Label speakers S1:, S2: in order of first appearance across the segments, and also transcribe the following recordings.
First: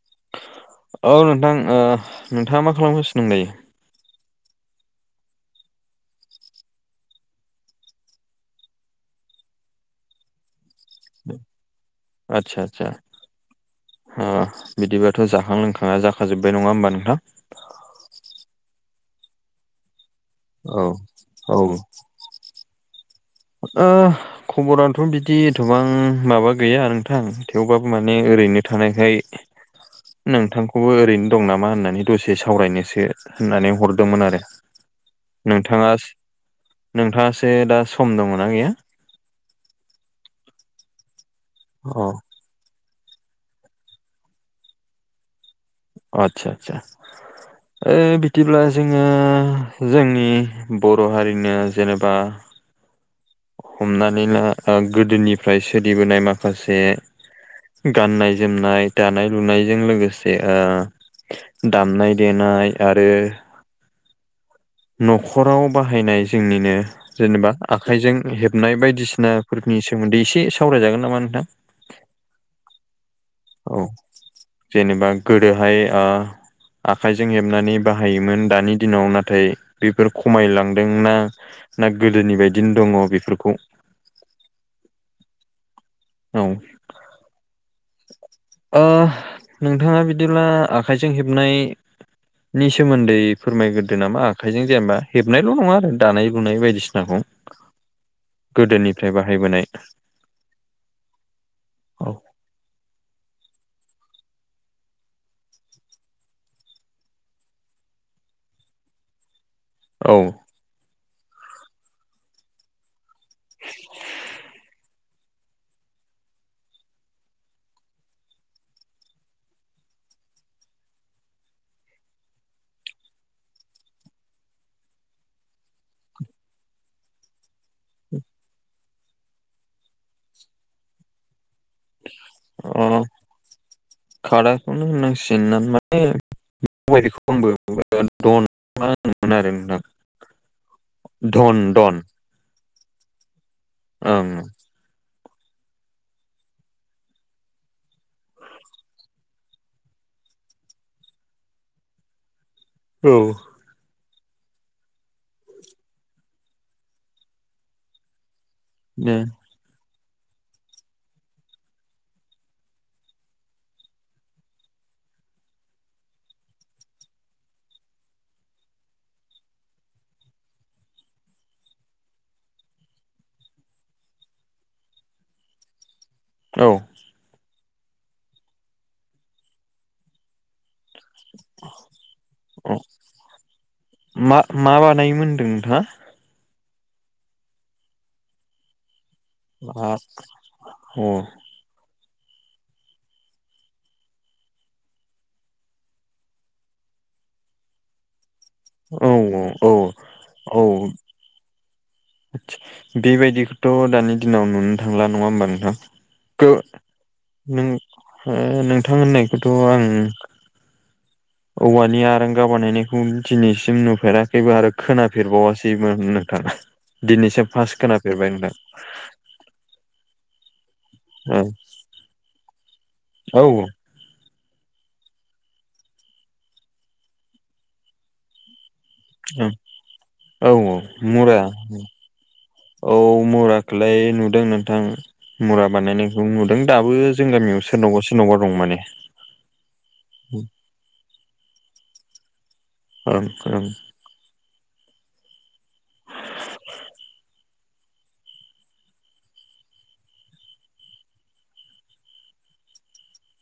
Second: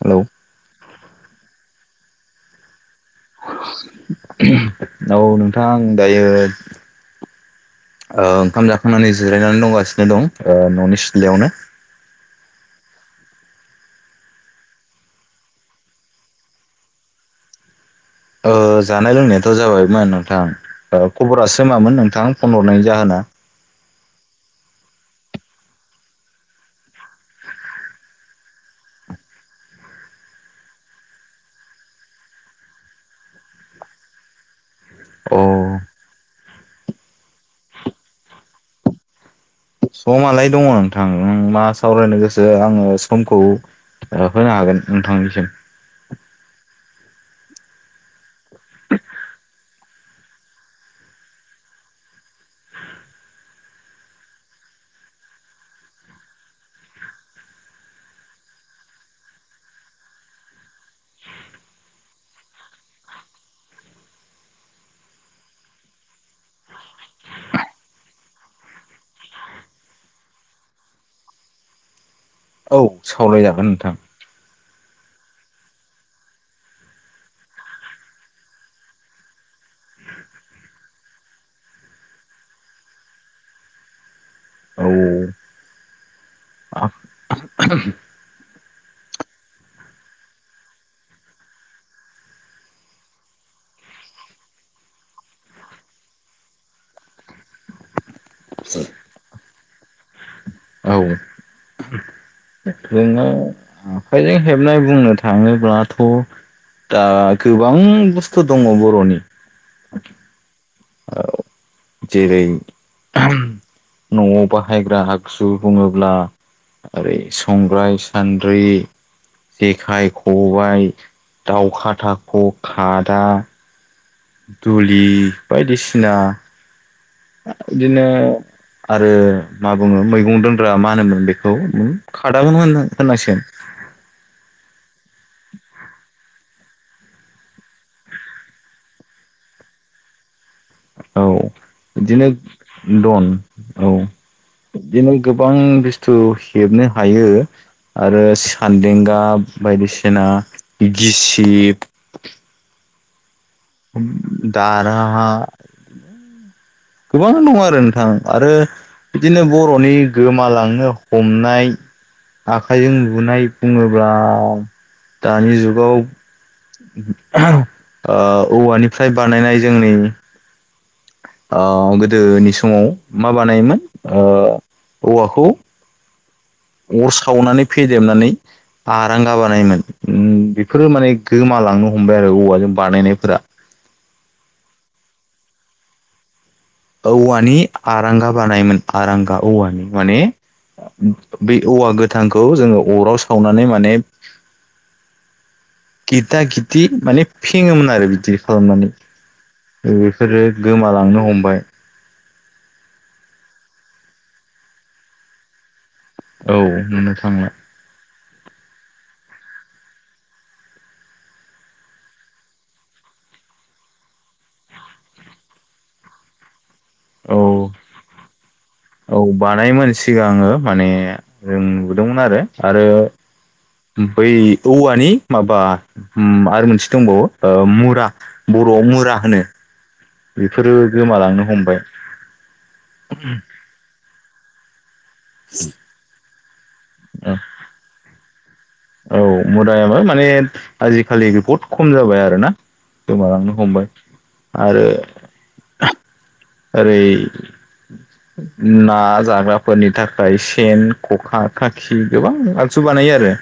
S1: Hello
S2: औ नोंथां ओ नोंथाङा मा खालामगासि
S1: औ नोंथां आं दायो। ओ ओंखाम जाखांनानै जिरायनानै दंगासिनो दं, ओ न'नि सिथ्लायावनो।
S2: आतसा आतसा। ओ बिदिबाथ' जाखां लोंखाङा जाखाजोब्बाय नङा होमबा नोंथां?
S1: ओ जानाय लोंनायाथ' जाबायमोन
S2: औ
S1: नोंथां
S2: औ
S1: खबरासो मामोन नोंथां? फन हरनायनि जाहोना?
S2: ओ खबराथ' बिदि एथबां माबा गैया नोंथां थेवबाबो माने ओरैनो थानायखाय नोंथांखौबो ओरैनो दं नामा होननानै दसे सावरायनोसो होननानै हरदोंमोन आरो। नोंथाङा
S1: अ
S2: नोंथाङासो दा सम दङ ना गैया?
S1: समालाय दङ नोंथां नों मा
S2: अ
S1: सावरायनो गोसो ओ आङो समखौ होनो हागोन नोंथांनिसिम
S2: आतसा आतसा। ओ बिदिब्ला जोङो जोंनि बर' हारिनि जेनेबा हमनानै ला गोदोनिफ्राय सोलिबोनाय माखासे गाननाय जोमनाय, दानाय लुनायजों लोगोसे आ दामनाय देनाय आरो न'खराव बाहायनाय जोंनिनो जेनेबा आखाइजों हेबनाय बायदिसिनाफोरनि सोमोन्दै एसे सावरायजागोन नामा नोंथां?
S1: औ। सावयजा
S2: औ जेनेबा गोदोहाय ओ आखाइजों हेबनानै बाहायोमोन, दानि दिनाव नाथाय बेफोर खमायलांदोंना ना गोदोनि बायदिनो दङ बेफोरखौ
S1: औ।
S2: औ।
S1: [inaudible]
S2: ओ नोंथाङा बिदिब्ला आखाइजों हेबनाय नि सोमोन्दै फोरमायग्रोदो नामा। आखाइजों जेनेबा हेबनायल' नङा आरो दानाय लुनाय बायदिसिनाखौ गोदोनिफ्राय बाहायबोनाय औ।
S1: नोंनाव आखाइजों हेबनाय बुंनो थाङोब्लाथ' दा गोबां बुस्थु दङ बर'नि।
S2: औ।
S1: औ जेरै न'आव बाहायग्रा आ गजु बुङोब्ला ओरै संग्राय, सान्द्रि,। जेखाइ, खबाय, दाउ खाथाख', खादा दुलि बायदिसिना बिदिनो आरो मा बुङो मैगं दोनग्रा मा होनोमोन बेखौ? औ खादामोन
S2: अ
S1: होननांसिगोन।
S2: खादाखौनो होननांसिगोन [inaudible] [unintelligible]
S1: औ
S2: धन धन
S1: बिदिनो दन औ
S2: औं।
S1: बिदिनो गोबां बुस्थु हेबनो हायो। आरो सान्देंगा बायदिसिना गिसिब
S2: औ।
S1: दारहा गोबां दं आरो नोंथां आरो
S2: औ
S1: बिदिनो बर'नि गोमालांनो हमनाय। आखाइजों लुनाय बुङोब्ला दानि जुगाव औवानिफ्राय बानायनाय जोंनि गोदोनि समाव मा बानायोमोन? औवाखौ
S2: औ।
S1: अर सावनानै फेदेबनानै बारां गाबानायमोन। बेफोरो माने गोमालांनो हमबाय आरो
S2: औ
S1: औवाजों बानायनायफोरा।
S2: मा मा बानायोमोन्दों नोंथाङा?
S1: औवानि आरांगा बानायमोन आरांगा। औवानि
S2: अ
S1: माने
S2: औ
S1: बे औवा गोथांखौ जोङो अराव सावनानै माने गिथा गित माने फिङोमोन आरो बिदि। खालामनानै
S2: औ औ
S1: बेफोरो गोमालांनो हमबाय।
S2: आदसा बेबायदिखौथ' दानि दिनाव नुनो थांला नङा होमबा नोंथां। गो
S1: औ नुनो थांला।
S2: नों नोंथां होननायखौथ' आं औवानि आरगा बानायनायखौ दिनैसिम नुफेराखैबो आरो खोनाफेरबावासैमोन नोंथाङ।
S1: औ
S2: दिनैसिम फार्स्ट खोनाफेरबाय नोंथां।
S1: औ बानायोमोन सिगाङो आङो। माने
S2: औ
S1: जों नुदोंमोन आरो आरो
S2: औ
S1: बै औवानि माबा आरो मोनसे दंबावो मुरा बर'आव मुरा होनो।
S2: औ
S1: बेफोरो
S2: औ मुरा
S1: गोमालांनो हमबाय
S2: औ मुराखौलाय नुदों नोंथां मुरा बानायनायखौ नुदों दाबो जों गामियाव सोरनावबा सोरनावबा दं माने
S1: औ मुदायाबो माने आजिखालि बहुद खम जाबाय आरो ना
S2: ओं
S1: गोमालांनो
S2: ओं
S1: हमबाय आरो ओरै ना जाग्राफोरनि थाखाय सेन खखा खाखि गोबां आगजु बानायो आरो।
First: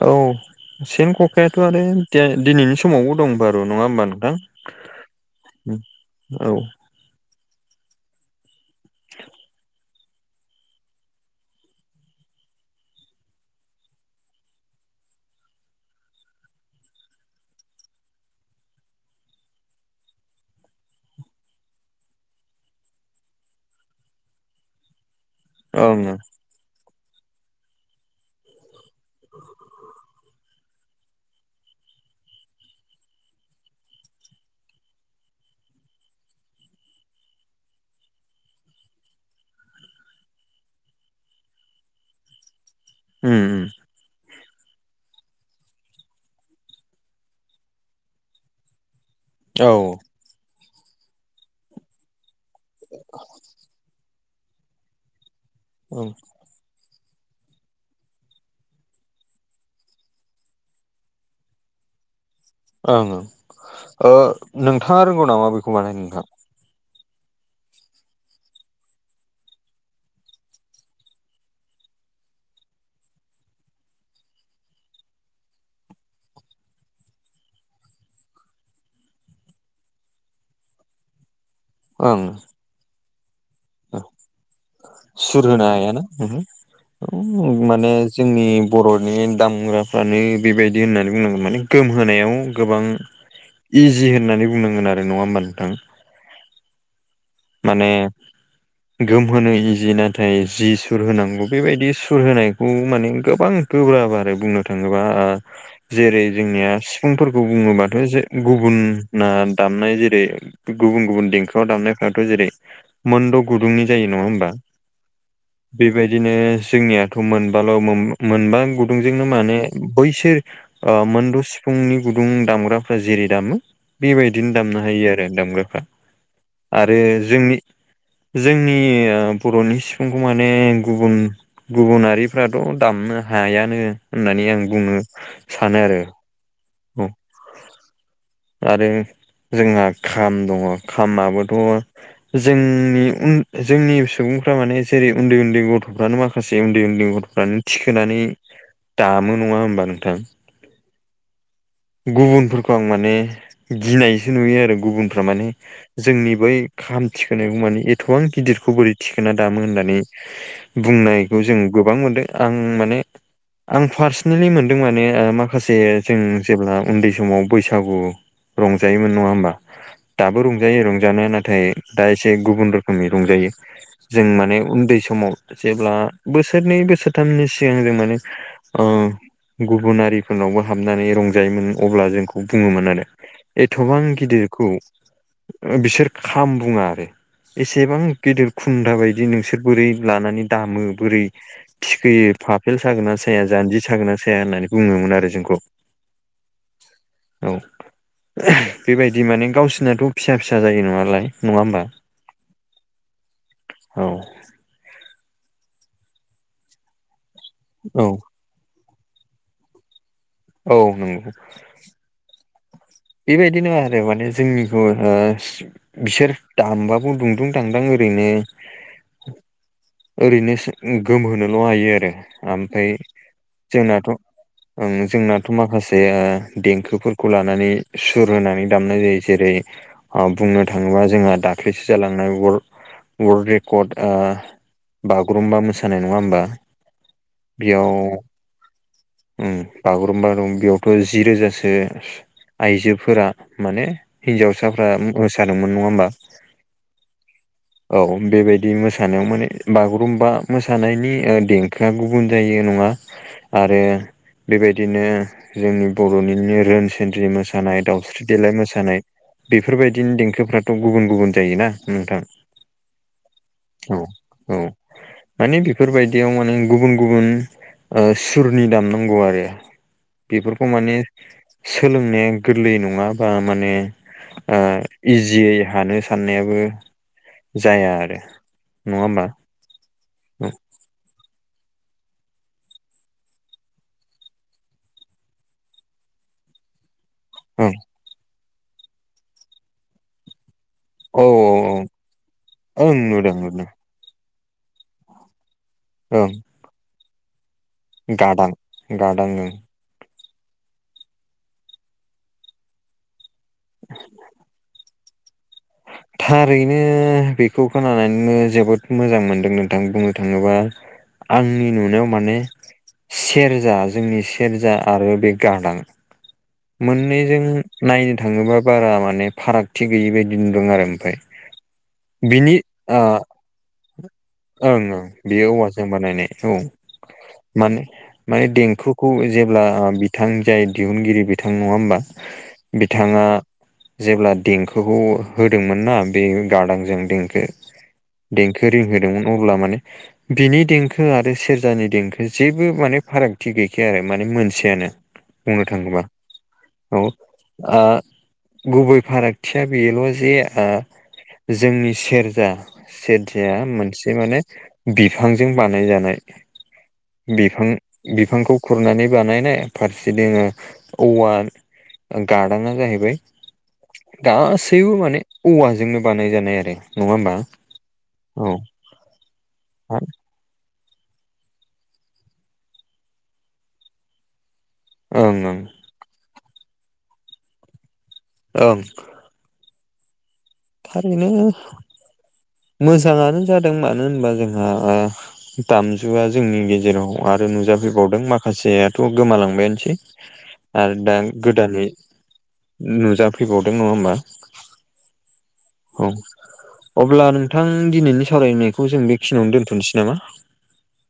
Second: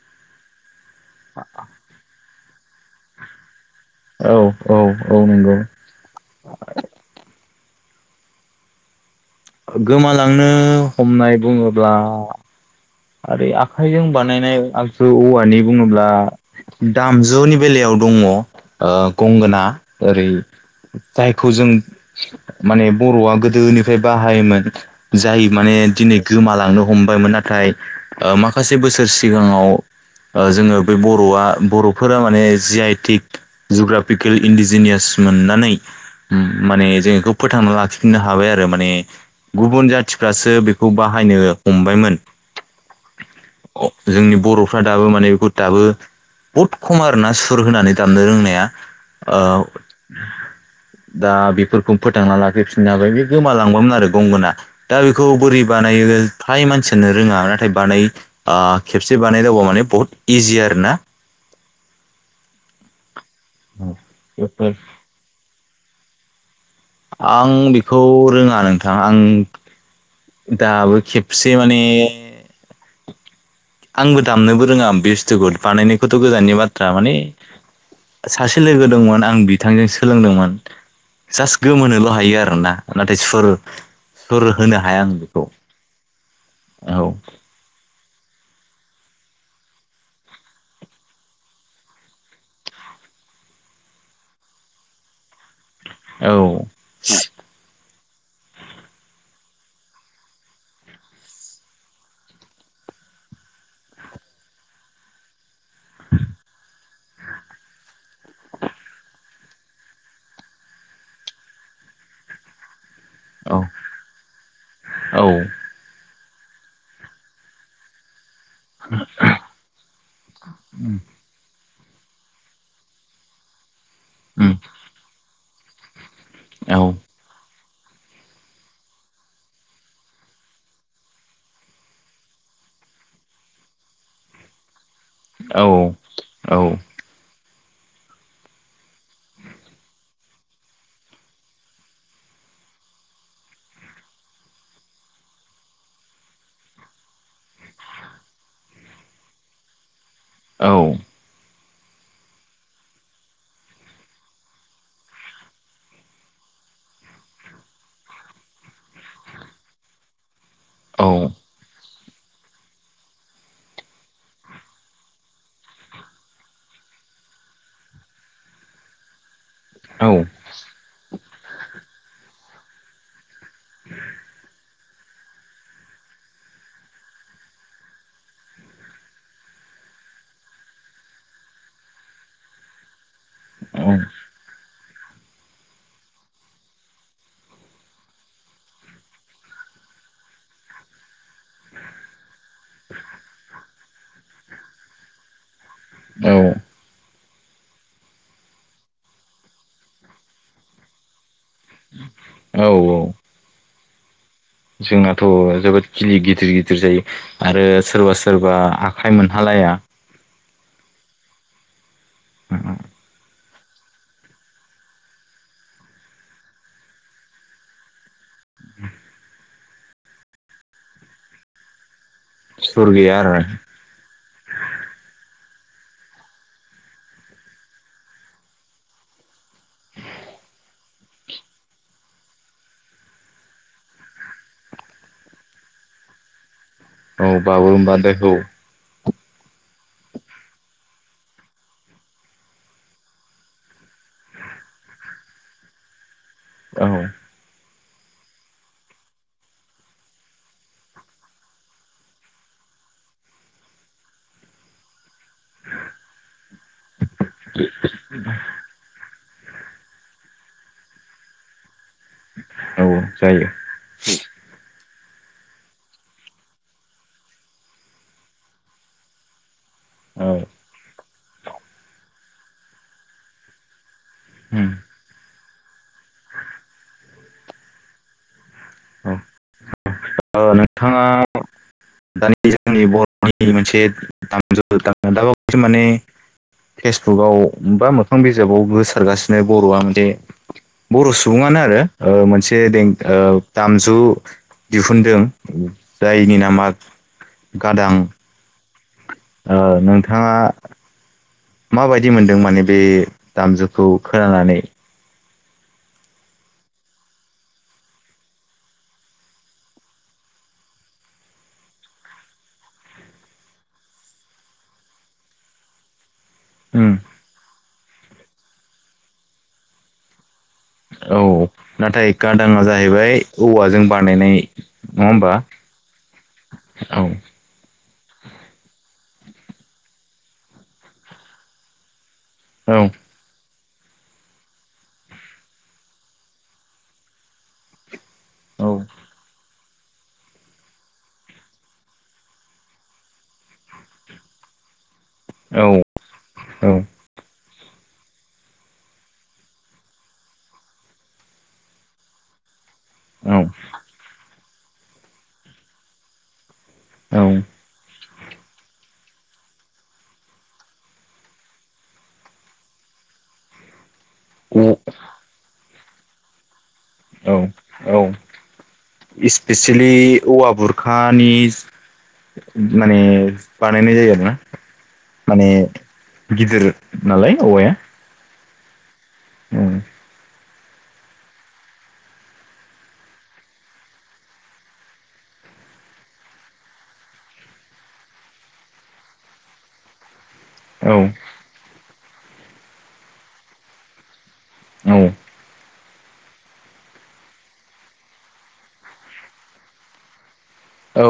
S2: औ सेन ककायाथ' आरो दिनैनि समावबो दं बार' नङा होनोमबा
S1: औ औ औ नंगौ।
S2: औ ओं
S1: गोमालांनो हमनाय बुङोब्ला आरो आखाइजों बानायनाय आगसु औवानि बुङोब्ला दामजुनि बेलायाव दङ गंगोना ओरै जायखौ जों माने बर'आ गोदोनिफ्राय बाहायोमोन जाय माने
S2: ओं
S1: दिनै गोमालांनो हमबायमोन नाथाय माखासे बोसोर सिगाङाव जोङो बे बर'आ बर'फोरा माने जि आइटिक जुग्राफिकेल इन्डिजिनियास मोननानै माने जों बेखौ फोथांना लाखिफिननो हाबाय आरो माने गुबुन जाथिफ्रासो बेखौ बाहायनो हमबायमोन
S2: उम उम
S1: जोंनि बर'फ्रा दाबो माने बेखौ दाबो बहुद खम आरोना सुर होनानै दामनो रोंनाया।
S2: औ ओं
S1: दा बेफोरखौ फोथांना लाखैफिननो हाबाय बे गोमालांबामोन आरो गंगोना दा बेखौ बोरै बानायो फ्राय मानसियानो रोङा नाथाय बानाय खेबसे बानायदावबा माने बहुत इजि आरोना।
S2: ओं ओं
S1: बेफोर।
S2: नोंथाङा रोंगौ नामा बेखौ बानाय नोंथां?
S1: आं बेखौ रोङा नोंथां आं दाबो खेबसे माने आंबो दामनोबो रोङा बस्थुखौ बानायनायखौथ' गोजाननि बाथ्रा माने सासे लोगो दंमोन आं बिथांजों सोलोंदोंमोन जास्ट गोमोनोल'
S2: ओं
S1: हायो आरो ना नाथाय सोर सोर होनो ह
S2: सुर होनो हायाना
S1: औ
S2: माने जोंनि बर'नि दामग्राफ्रानो बेबायदि होननानै बुंनांगोन माने गोमहायाव गोबां इजि होननानै बुंनांगोन आरो नङा होमबा नोंथां।
S1: औ
S2: माने गोमहोनो इजि नाथाय जि सुर होनांगौ बेबायदि सुर होनायखौ माने गोबां गोब्रााब बारै बुंनो थाङोबा जेरै जोंनिया सिफुंफोरखौ बुङोबाथ' जे गुबुना दामनाय जेरै गुबुन गुबुन देंखोआव दामनाय थ' जेरै मोनद'
S1: औ
S2: गुदुंनि जायो नङा होमबा
S1: औ
S2: बेबायदिनो जोंनियाथ' मोनबाल' मोनबा गुदुंजोंनो माने बैसोर ओ मोनदु सि फुंनि गुदुं दामग्राफ्रा जेरै दामो बेबायदिनो
S1: उम
S2: दामनो हायो आरो दामग्राफ्रा आरो
S1: औ
S2: जोंनि जोंनि ओ बर'नि सिफुंखौ माने गुबुन गुबुनारिफ्राथ' दामनो हायानो होननानै आं बुङो
S1: औ औ
S2: औ आरो जोंहा खाम दङ खामाबोथ' जोंनि उ जोंनि सुबुंफ्रा माने जेरै उन्दै उन्दै गथ'फ्रानो माखासे उन्दै उन्दै गथ' फ्रानो थिखोनानै दामो नङा होमबा नोंथां
S1: औ
S2: गुबुनफोरखौ आं माने गिनायसो नुयो आरो गुबुनफ्रा माने जोंनि बै खाम थिखोनायखौ माने एथ'बां गिदिरखौ बोरै थिखोना दामो होननानै बुंनायखौ जों गोबां मोनदों आं माने आं पार्सनेलि मोनदों माने माखासे जों जेब्ला उन्दै समाव बैसागु रंजायोमोन नङा होमबा
S1: औ
S2: दाबो रंजायो रंजानाया नाथाय दा एसे गुबुन रोखोमनि रंजायो।
S1: [inaudible]
S2: जों माने उन्दै समाव जेब्ला बोसोरनै बोसोरथामनि सिगां जों माने ओ गुबुनारिफोरनावबो हाबनानै रं जायोमोन अब्ला जोंखौ बुङोमोन आरो एथ'बां
S1: औ
S2: गिदिरखौ बिसोर खाम बुङा आरो एसेबां गेदेर खुन्द्रा बायदि नोंसोर बोरै लानानै दामो बोरै थिखोयो फाफेल सागोना साया जान्जि सागोना साया होननानै बुङोमोन आरो जोंखौ
S1: औ
S2: औ बेबायदि माने गावसोरनाथ' फिसा फिसा जायो नङालाय नङा होमबा
S1: औ
S2: औ
S1: जोंनाथ' जोबोद खिलि गिदिर गिदिर जायो आरो
S2: औ
S1: सोरबा सोरबा जेनबा आखाइ मोनहालाया
S2: औ नंगौ
S1: औ
S2: बेबायदि नङा आरो माने जोंनिखौ ओम बिसोर दामबाबो दुंदुं दांदां ओरैनो ओरैनो सो गोमहोनोल' हायो आरो
S1: सुर
S2: ओमफ्राय
S1: गैया आरो
S2: जोंनाथ' ओ जोंनाथ' माखासे देंखोफोरखौ लानानै सुर होनानै दामनाय जायो जेरै ओ बुंनो थाङोबा जोंहा दाख्लैसो जालांनाय वर्ल्ड वर्ल्ड रेकर्ड ओ बागुरुम्बा मोसानाय नङा होमबा
S1: औ
S2: बेयाव
S1: बागुरुम्बा दोहौ
S2: उ बागुरुम्बा दं बेयावथ' जि रोजासो आइजोफोरा माने हिन्जावसाफ्रा मोसादोंमोन नङा होमबा।
S1: औ
S2: औ बेबायदि मोसानायाव माने बागुरुम्बा मोसानायनि ओ देंखोआ गुबुन जायो नङा आरो बेबायदिनो जोंनि बर'निनो रो दि मोसानाय दावस्रि देलाय मोसानाय बेफोरबायदिनि देंखोफ्राथ' गुबुन गुबुन जायोना। नोंथां
S1: औ जायो
S2: औ औ माने बेफोरबायदियाव माने गुबुन गुबुन सुरनि दाम नांगौ आरो
S1: औ
S2: बेफोरखौ माने सोलोंनाया गोरलै नङा बा माने इजियै हानो साननायाबो जाया आरो नङा होमबा
S1: नोंथाङा दानि जोंनि बर'नि मोनसे दामजु दा बावसो माने फेसबुकआव
S2: औ
S1: बा मोखां बिजाबाव होसारगासिनो बर'आ म दे बर'
S2: औ औ
S1: सुबुङानो
S2: औ
S1: आरो मोनसे दें
S2: ओं
S1: ओ
S2: नुदों नुदों
S1: दामजु दिहुनदों
S2: ओं
S1: जायनि नामा गादां
S2: गादां गादां ओं
S1: ओ नोंथाङा माबायदि मोनदों माने बे दामजुखौ खोनानानै
S2: थारैनो बेखौ खोनानानैनो जोबोद मोजां मोनदों नोंथां बुंनो थाङोबा आंनि नुनायाव माने सेरजा जोंनि सेरजा आरो बे गादां
S1: उम
S2: मोननैजों नायनो थाङोबा बारा माने फारागथि गैयि बायदि नुदों आरो ओमफ्राय
S1: औ नाथाय
S2: बिनि
S1: गादाङा
S2: ओ
S1: जाहैबाय औवाजों बानायनाय
S2: ओं ओं
S1: नङा होमबा
S2: बेयो औवाजों बानायनाय औ मान माने देंखोखौ जेब्ला बिथां जाय दिहुनगिरि बिथां नङा होमबा
S1: औ
S2: बिथाङा जेब्ला देंखोखौ होदोंमोन ना बे गादांजों देंखो देंखो
S1: औ
S2: रिंहोदोंमोन अब्ला माने बिनि देंखो आरो सेरजानि देंखो जेबो माने फारागथि गैखाया आरो माने मोनसेयानो
S1: औ
S2: बुंनो थाङोबा
S1: औ
S2: औ गुबै फारागथिया बेल' जे ओ जोंनि सेरजा सेरजाया मोनसे माने बिफांजों बानायजानाय
S1: औ
S2: बिफां बिफांखौ खुरनानै बानायनाय फारसे दोङो औवा गार्डाना जाहैबाय गासैबो माने औवाजोंनो बानाय जानाय आरो नङा
S1: औ
S2: होमबा
S1: औ इस्पेसियेलि औवा बुरखानि माने बानायनाय जायो आरोना
S2: ओं
S1: माने
S2: ओं
S1: गिदिर नालाय औवाया
S2: ओं
S1: उम
S2: थारैनो मोजाङानो जादों मानो होनबा जोंहा दामजुआ जोंनि गेजेराव आरो नुजाफैबावदों माखासेयाथ' गोमालांबायानोसै
S1: औ
S2: आरो दा गोदानै नुजाफैबावदों नङा होमा
S1: औ
S2: औ अब्ला नोंथां दिनैनि सावरायनायखौ जों बेखिनियावनो दोनथ'नोसै नामा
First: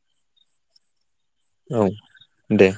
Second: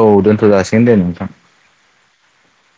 S1: औ दोनथ' जासिगोन दे नोंथां
S2: औ दे